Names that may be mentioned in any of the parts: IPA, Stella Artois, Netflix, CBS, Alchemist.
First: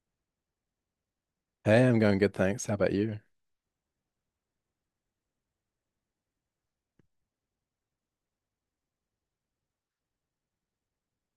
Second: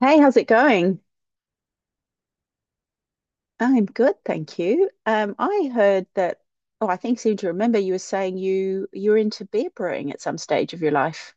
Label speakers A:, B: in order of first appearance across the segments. A: Hey, how's it going?
B: Hey, I'm going good, thanks. How about you?
A: I'm good, thank you. I heard that, oh, I think seem to remember you were saying you were into beer brewing at some stage of your life.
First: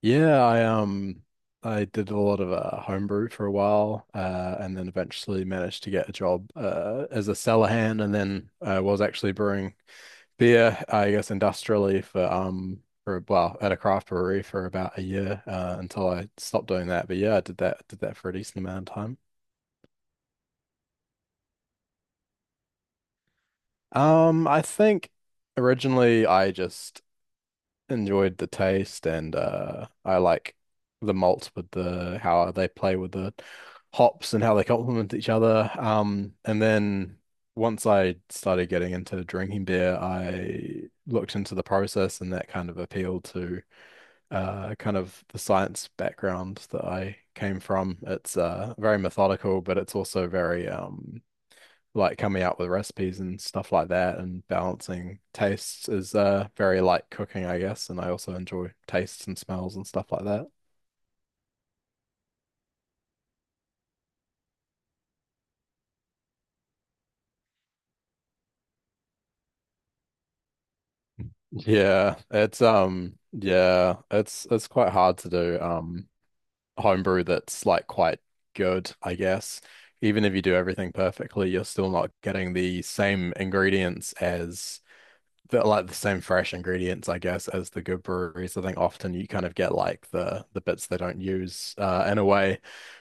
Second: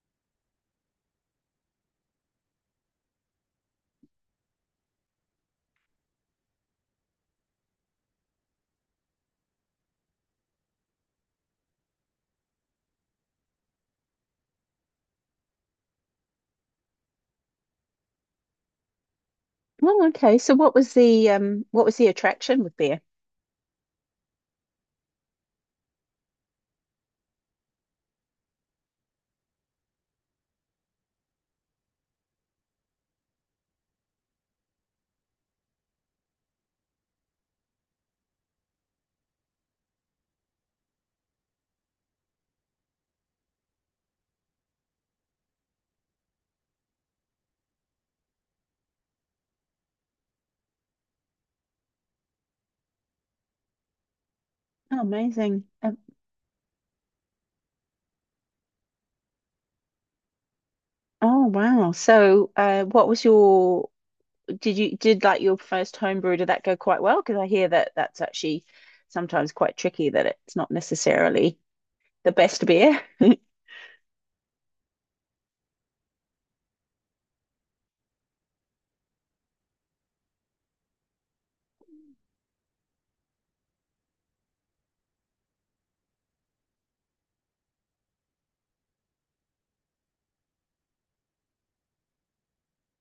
B: Yeah, I did a lot of homebrew for a while, and then eventually managed to get a job as a cellar hand, and then I was actually brewing beer, I guess industrially for at a craft brewery for about a year until I stopped doing that. But yeah, I did that for a decent amount of time.
A: Oh, okay. So what was the what was the attraction with beer?
B: I think originally I just enjoyed the taste and I like the malts with the how they play with the hops and how they complement each other. And then once I started getting into drinking beer, I looked into the process, and that kind of appealed to kind of the science background that I came from. It's very methodical, but it's also very like coming up with recipes and stuff like that, and
A: Oh,
B: balancing
A: amazing.
B: tastes is very like cooking, I guess, and I also enjoy tastes and smells and stuff like that.
A: Oh, wow. So, what was your did you did like your first home brew? Did that go quite well? Because I hear that that's actually sometimes quite tricky, that it's not necessarily
B: Yeah,
A: the
B: it's
A: best beer.
B: um yeah, it's it's quite hard to do homebrew that's like quite good, I guess. Even if you do everything perfectly, you're still not getting the same ingredients as the like the same fresh ingredients, I guess, as the good breweries. I think often you kind of get like the bits they don't use, in a way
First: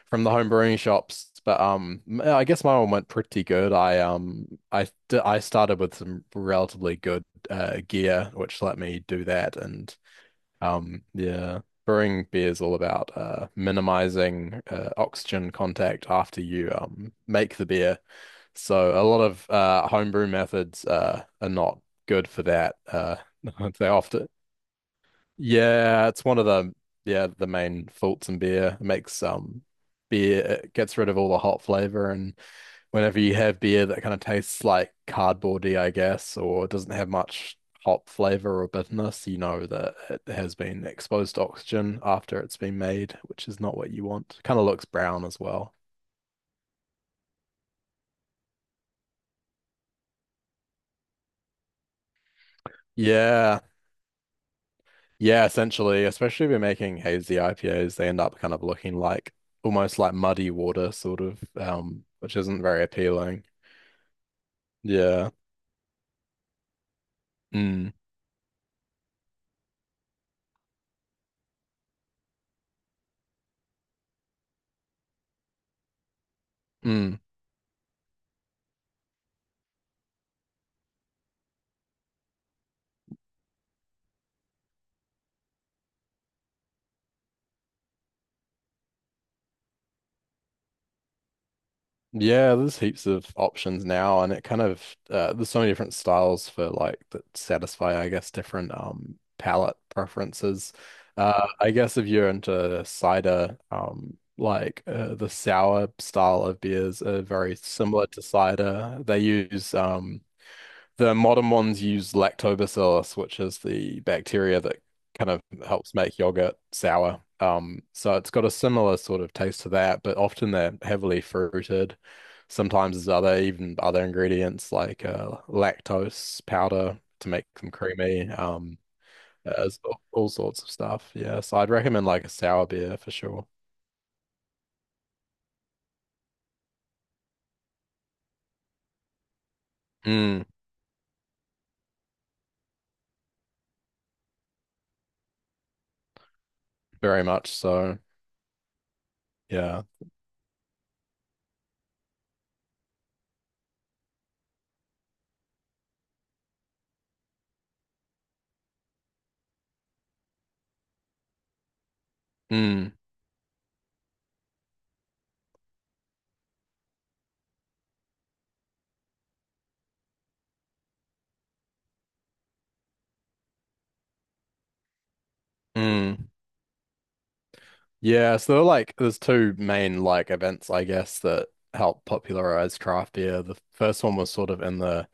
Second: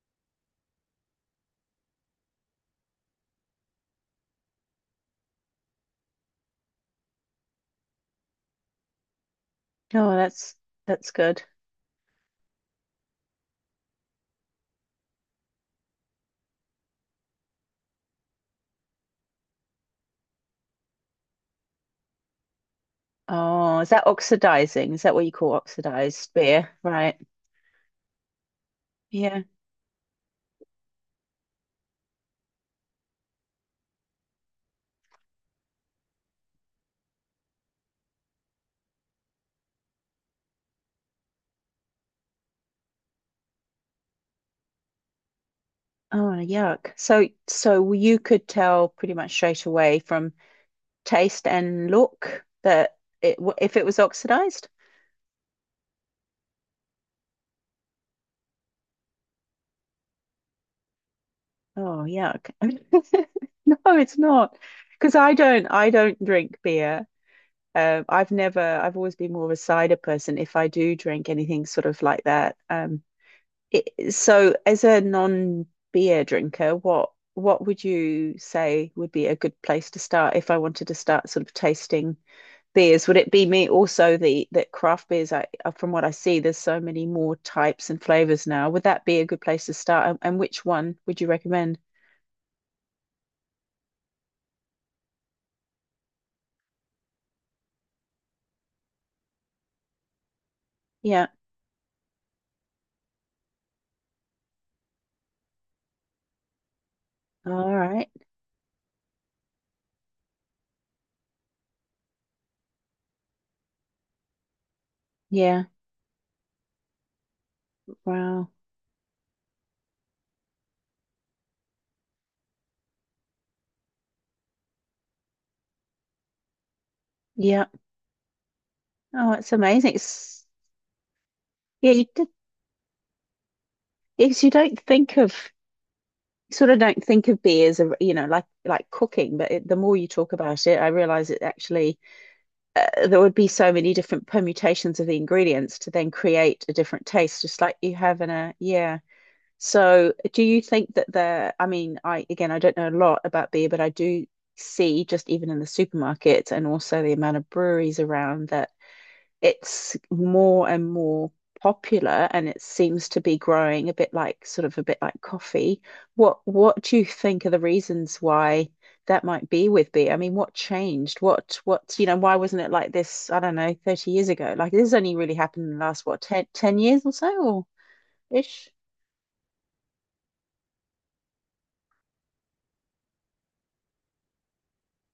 B: from the home brewing shops. But I guess my one went pretty good. I started with some relatively good gear, which let me do that. And
A: Oh, that's
B: um,
A: that's good.
B: yeah, brewing beer is all about minimizing oxygen contact after you make the beer. So a lot of homebrew methods are not good for that.
A: Oh,
B: They
A: is that
B: often,
A: oxidizing? Is that what you call
B: yeah, it's
A: oxidized
B: one of
A: beer?
B: the
A: Right.
B: yeah the main faults in beer. It makes
A: Yeah.
B: beer it gets rid of all the hot flavor, and whenever you have beer that kind of tastes like cardboardy, I guess, or doesn't have much hop flavor or bitterness, you know that it has been exposed to oxygen after it's been made, which is not what you want. Kind of looks brown as well.
A: Oh, yuck. So, so you could tell pretty much straight away from taste and look that
B: Yeah.
A: if it was oxidized.
B: Yeah, essentially, especially if you're making hazy IPAs, they end up kind of looking like almost like muddy water, sort of,
A: Oh,
B: which
A: yuck.
B: isn't very appealing.
A: No, it's not. Because
B: Yeah.
A: I don't drink beer.
B: Mm.
A: I've never, I've always been more of a cider person. If I do drink anything sort of like that. It, so as a non-beer drinker, what
B: Mm.
A: what would you say would be a good place to start if I wanted to start sort of tasting beers? Would it be me also the that craft beers I from what I see, there's so many more types and flavors now. Would that be a good place to start? And which one would you recommend?
B: Yeah, there's heaps of options now, and it kind of there's so many different styles for like that satisfy, I guess, different palate preferences.
A: Yeah.
B: I guess if you're into cider, like the sour style of beers are very
A: All
B: similar
A: right.
B: to cider. They use the modern ones use lactobacillus, which is the bacteria that kind of
A: Yeah.
B: helps make yogurt sour. So it's got
A: Wow.
B: a similar sort of taste to that, but often they're heavily fruited. Sometimes there's other, even other ingredients like lactose powder to make
A: Yeah.
B: them creamy.
A: Oh, it's
B: There's
A: amazing.
B: all
A: It's,
B: sorts of stuff. Yeah, so I'd
A: yeah, you
B: recommend like
A: did,
B: a sour beer for sure.
A: yes, you don't think of sort of don't think of beer as a, you know, like cooking but it, the more you talk
B: Mm,
A: about it I realize it actually there would be so many different permutations of the ingredients to then create a different
B: very
A: taste
B: much
A: just like you
B: so.
A: have in a yeah
B: Yeah.
A: so do you think that the I mean I again I don't know a lot about beer but I do see just even in the supermarket and also the amount of breweries around that it's more and more popular and it
B: Mm,
A: seems to be growing a bit like sort of a bit like coffee. What do you think are the reasons why that might be with beer? I mean, what changed? What you know, why wasn't it like this, I don't know, 30 years ago? Like this has only really happened in the last what
B: mm.
A: ten years or so or
B: Yeah, so there are
A: ish?
B: like there's two main like events, I guess, that helped popularize craft beer. The first one was sort of in the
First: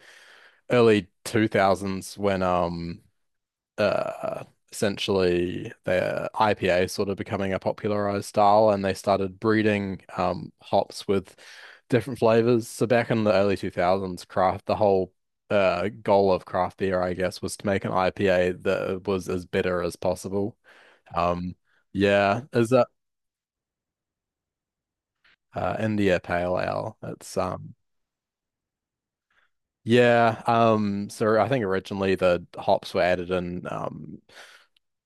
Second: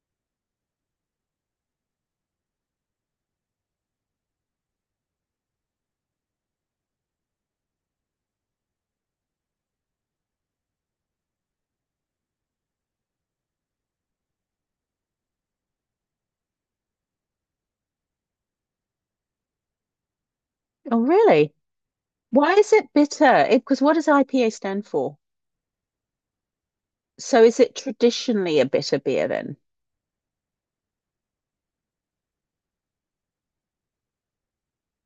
B: early 2000s when uh essentially the IPA sort of becoming a popularized style and they started breeding hops with different flavors. So back in the early 2000s, craft the whole goal of craft beer, I guess, was to make an IPA that was as bitter as possible.
A: Oh, really?
B: Um yeah,
A: Why
B: is
A: is
B: that
A: it bitter? Because what does IPA stand for?
B: India Pale Ale. It's
A: So is it traditionally a bitter beer then?
B: yeah So I think originally the hops were added in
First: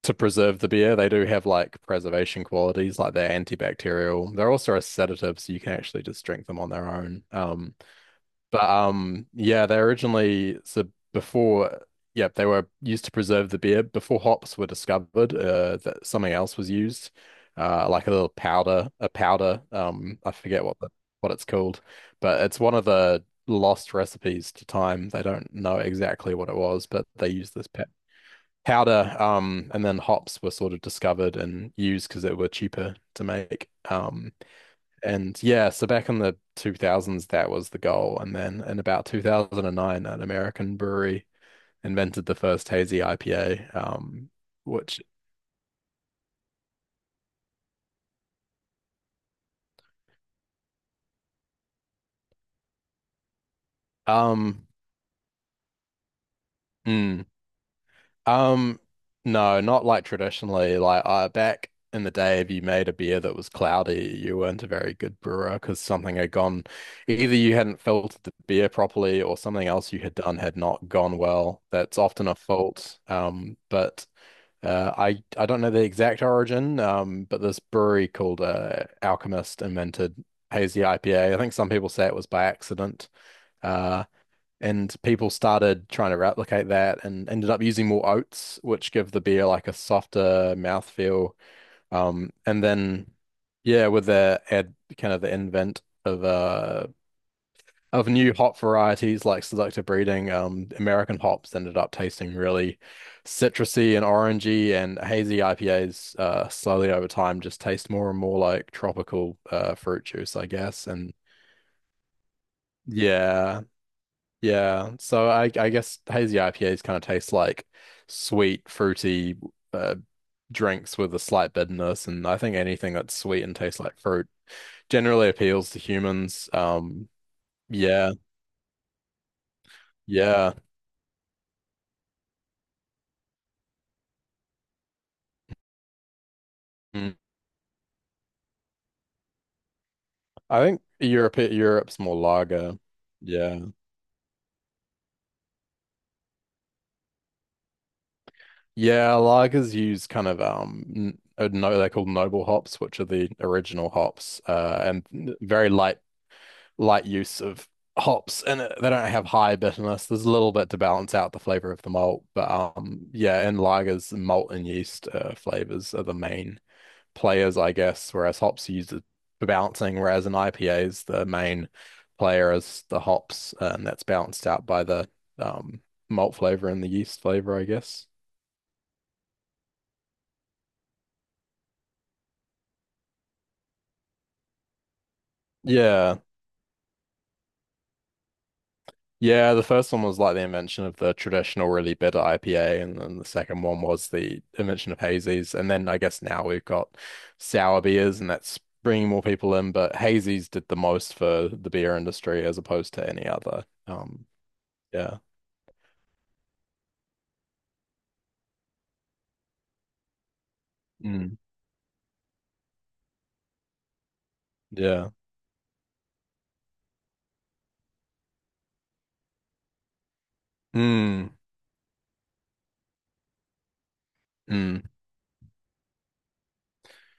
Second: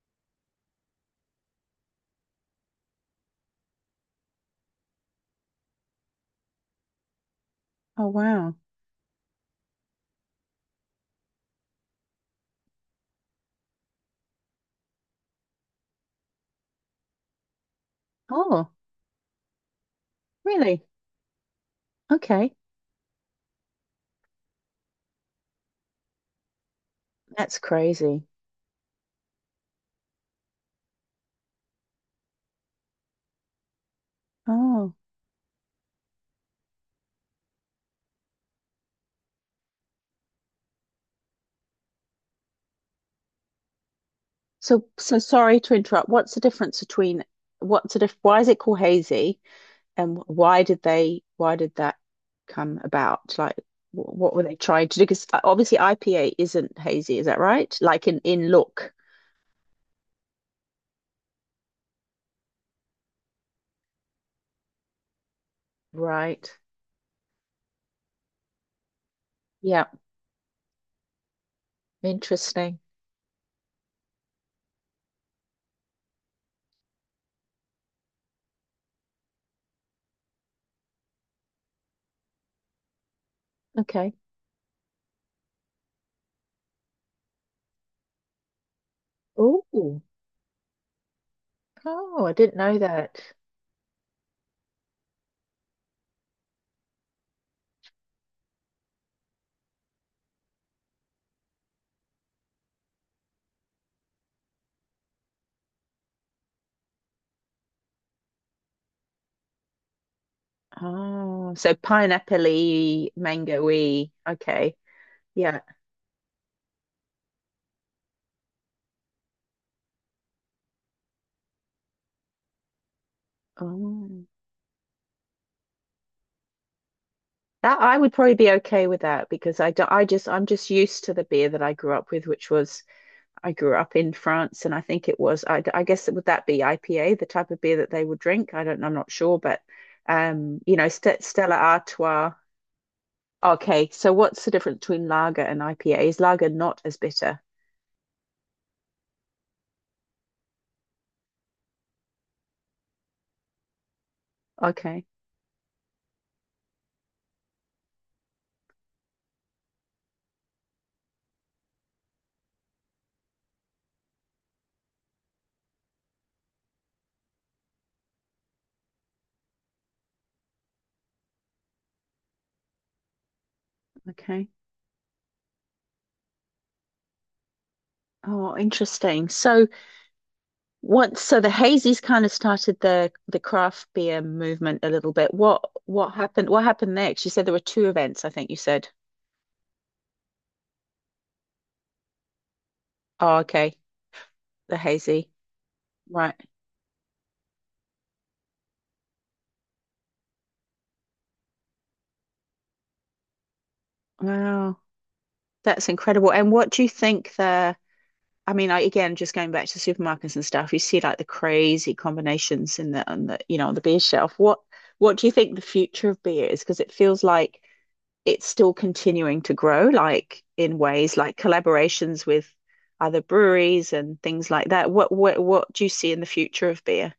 B: to preserve the beer. They do have like preservation qualities, like they're antibacterial. They're also a sedative, so you can actually just drink them on their own.
A: Oh, wow.
B: But Yeah, they originally so before, yeah, they were used to preserve the beer. Before hops were discovered, that something else was used, like a little
A: Oh,
B: powder, a powder. I forget what
A: really?
B: the, what it's called, but
A: Okay.
B: it's one of the lost recipes to time. They don't know exactly what it was, but they used
A: That's
B: this
A: crazy.
B: powder. And then hops were sort of discovered and used because they were cheaper to make.
A: Oh,
B: And yeah, so back in the 2000s, that was the goal. And then in about 2009, an American brewery invented the first hazy IPA,
A: so
B: which,
A: so sorry to interrupt. What's the difference between what's the diff why is it called hazy and why did they why did that come about? Like what were they
B: um,
A: trying to do? Because obviously IPA isn't hazy,
B: mm,
A: is that right? Like in
B: um,
A: look.
B: no, not like traditionally. Like, back in the day, if you made a beer that was cloudy, you weren't a very good brewer because something had
A: Right.
B: gone, either you hadn't filtered the beer properly or something
A: Yeah,
B: else you had done had not gone well. That's often a
A: interesting.
B: fault. But I don't know the exact origin, but this brewery called Alchemist invented hazy IPA. I think some people say it was by accident, uh,
A: Okay.
B: and people started trying to replicate that and ended up using more oats, which give the beer like a
A: Oh,
B: softer mouthfeel.
A: oh,
B: Um,
A: I didn't
B: and
A: know
B: then,
A: that.
B: yeah, with the ad kind of the invent of new hop varieties like selective breeding, American hops ended up tasting really citrusy and orangey, and hazy IPAs slowly over time just taste more and more like tropical fruit juice, I guess. And
A: Oh, so pineapple-y,
B: yeah,
A: mango-y. Okay.
B: yeah. So I,
A: Yeah.
B: I guess hazy IPAs kind of taste like sweet, fruity uh, drinks with a slight bitterness, and I think anything that's sweet and tastes like
A: Oh.
B: fruit generally appeals to humans.
A: That I
B: Yeah,
A: would probably be okay with that because I just I'm
B: yeah.
A: just used to the beer that I grew up with, which was I grew up in France, and I think it was I guess would that be IPA,
B: Mm.
A: the type of beer that they would drink? I don't I'm not sure, but
B: I
A: you
B: think
A: know, St
B: Europe
A: Stella
B: Europe's more
A: Artois.
B: lager. Yeah.
A: Okay, so what's the difference between lager and IPA? Is lager not as bitter?
B: Yeah, lagers use kind of no they're called noble hops, which are the original hops,
A: Okay,
B: and very light light use of hops and they don't have high bitterness. There's a little bit to balance out the flavor of the malt, but yeah, in lagers, malt and yeast flavors are the main players, I guess, whereas hops are used for balancing, whereas in IPAs, the main player is the hops, and that's
A: okay.
B: balanced out by the um, malt flavor and the yeast flavor, I guess.
A: Oh, interesting. So once, so the hazies kind of started the craft beer movement a little bit. What
B: Yeah.
A: happened? What happened next? You said there were two events, I think you said.
B: Yeah, the first one was like the invention of the traditional really bitter IPA, and then the
A: Oh,
B: second
A: okay.
B: one was the
A: The
B: invention of
A: hazy.
B: hazies. And then I guess
A: Right.
B: now we've got sour beers, and that's bringing more people in. But hazies did the most for the beer industry as opposed to any other.
A: Wow.
B: Yeah.
A: That's incredible. And what do you think the I mean I again just going back to supermarkets and stuff, you see like the
B: Mm.
A: crazy combinations in the on the, you know, on the beer shelf.
B: Yeah.
A: What do you think the future of beer is? Because it feels like it's still continuing to grow, like in ways
B: Mm.
A: like collaborations with other breweries and things like
B: Mm.
A: that. What do you see in the future of beer?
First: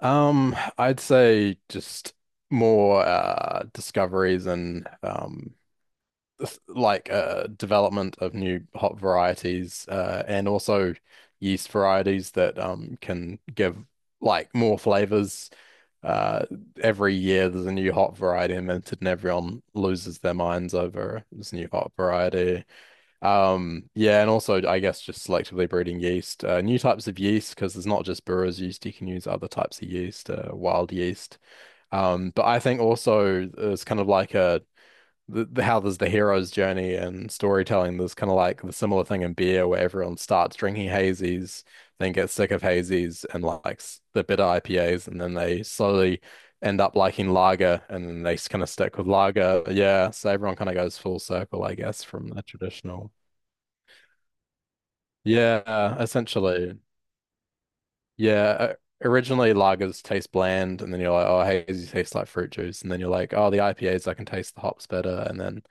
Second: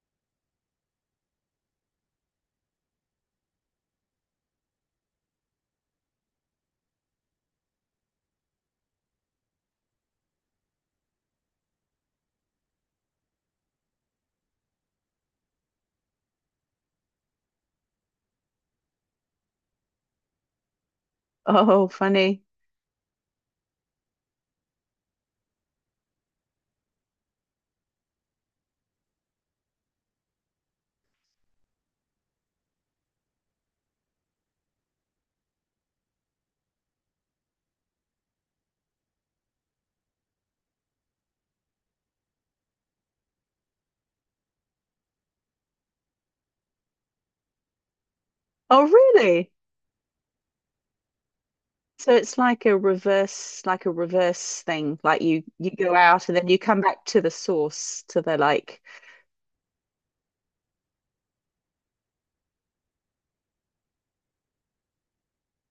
B: I'd say just more discoveries and like development of new hop varieties and also yeast varieties that can give like more flavors. Uh every year there's a new hop variety invented and everyone loses their minds over this new
A: Oh,
B: hop
A: funny.
B: variety. Yeah, and also I guess just selectively breeding yeast, new types of yeast, because there's not just brewer's yeast, you can use other types of yeast, wild yeast. But I think also it's kind of like a the how there's the hero's journey and storytelling. There's kind of like the similar thing in beer where everyone starts drinking hazies, then gets sick of hazies and likes the bitter IPAs, and then they slowly end up liking lager, and then they kind of
A: Oh,
B: stick with
A: really?
B: lager. Yeah, so everyone kind of goes full circle, I guess,
A: So
B: from
A: it's
B: the traditional.
A: like a reverse thing. Like you go
B: Yeah,
A: out and then you
B: essentially.
A: come back to the source, to the
B: Yeah. o-
A: like,
B: Originally, lagers taste bland, and then you're like, oh, hazy tastes like fruit juice. And then you're like, oh, the IPAs, I can taste the hops better. And then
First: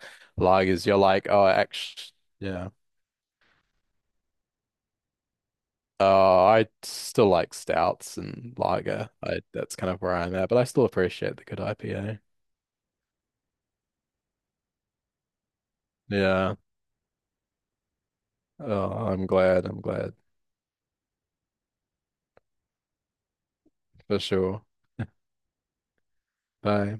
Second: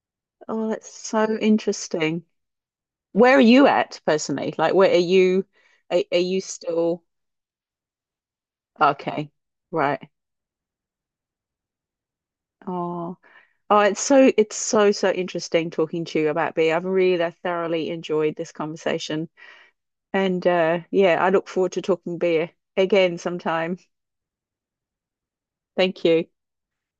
A: oh,
B: lagers,
A: that's
B: you're like,
A: so
B: oh, actually,
A: interesting.
B: yeah.
A: Where are you at personally? Like, where are you? Are you
B: Oh, I
A: still
B: still like stouts and lager.
A: okay?
B: I, that's kind of
A: Right.
B: where I'm at, but I still appreciate the good IPA.
A: Oh. Oh, it's so so interesting talking to you about
B: Yeah.
A: beer. I've really thoroughly enjoyed this
B: Oh, I'm
A: conversation.
B: glad.
A: And yeah, I look forward to talking beer again sometime.
B: For sure.
A: Thank you.
B: Bye.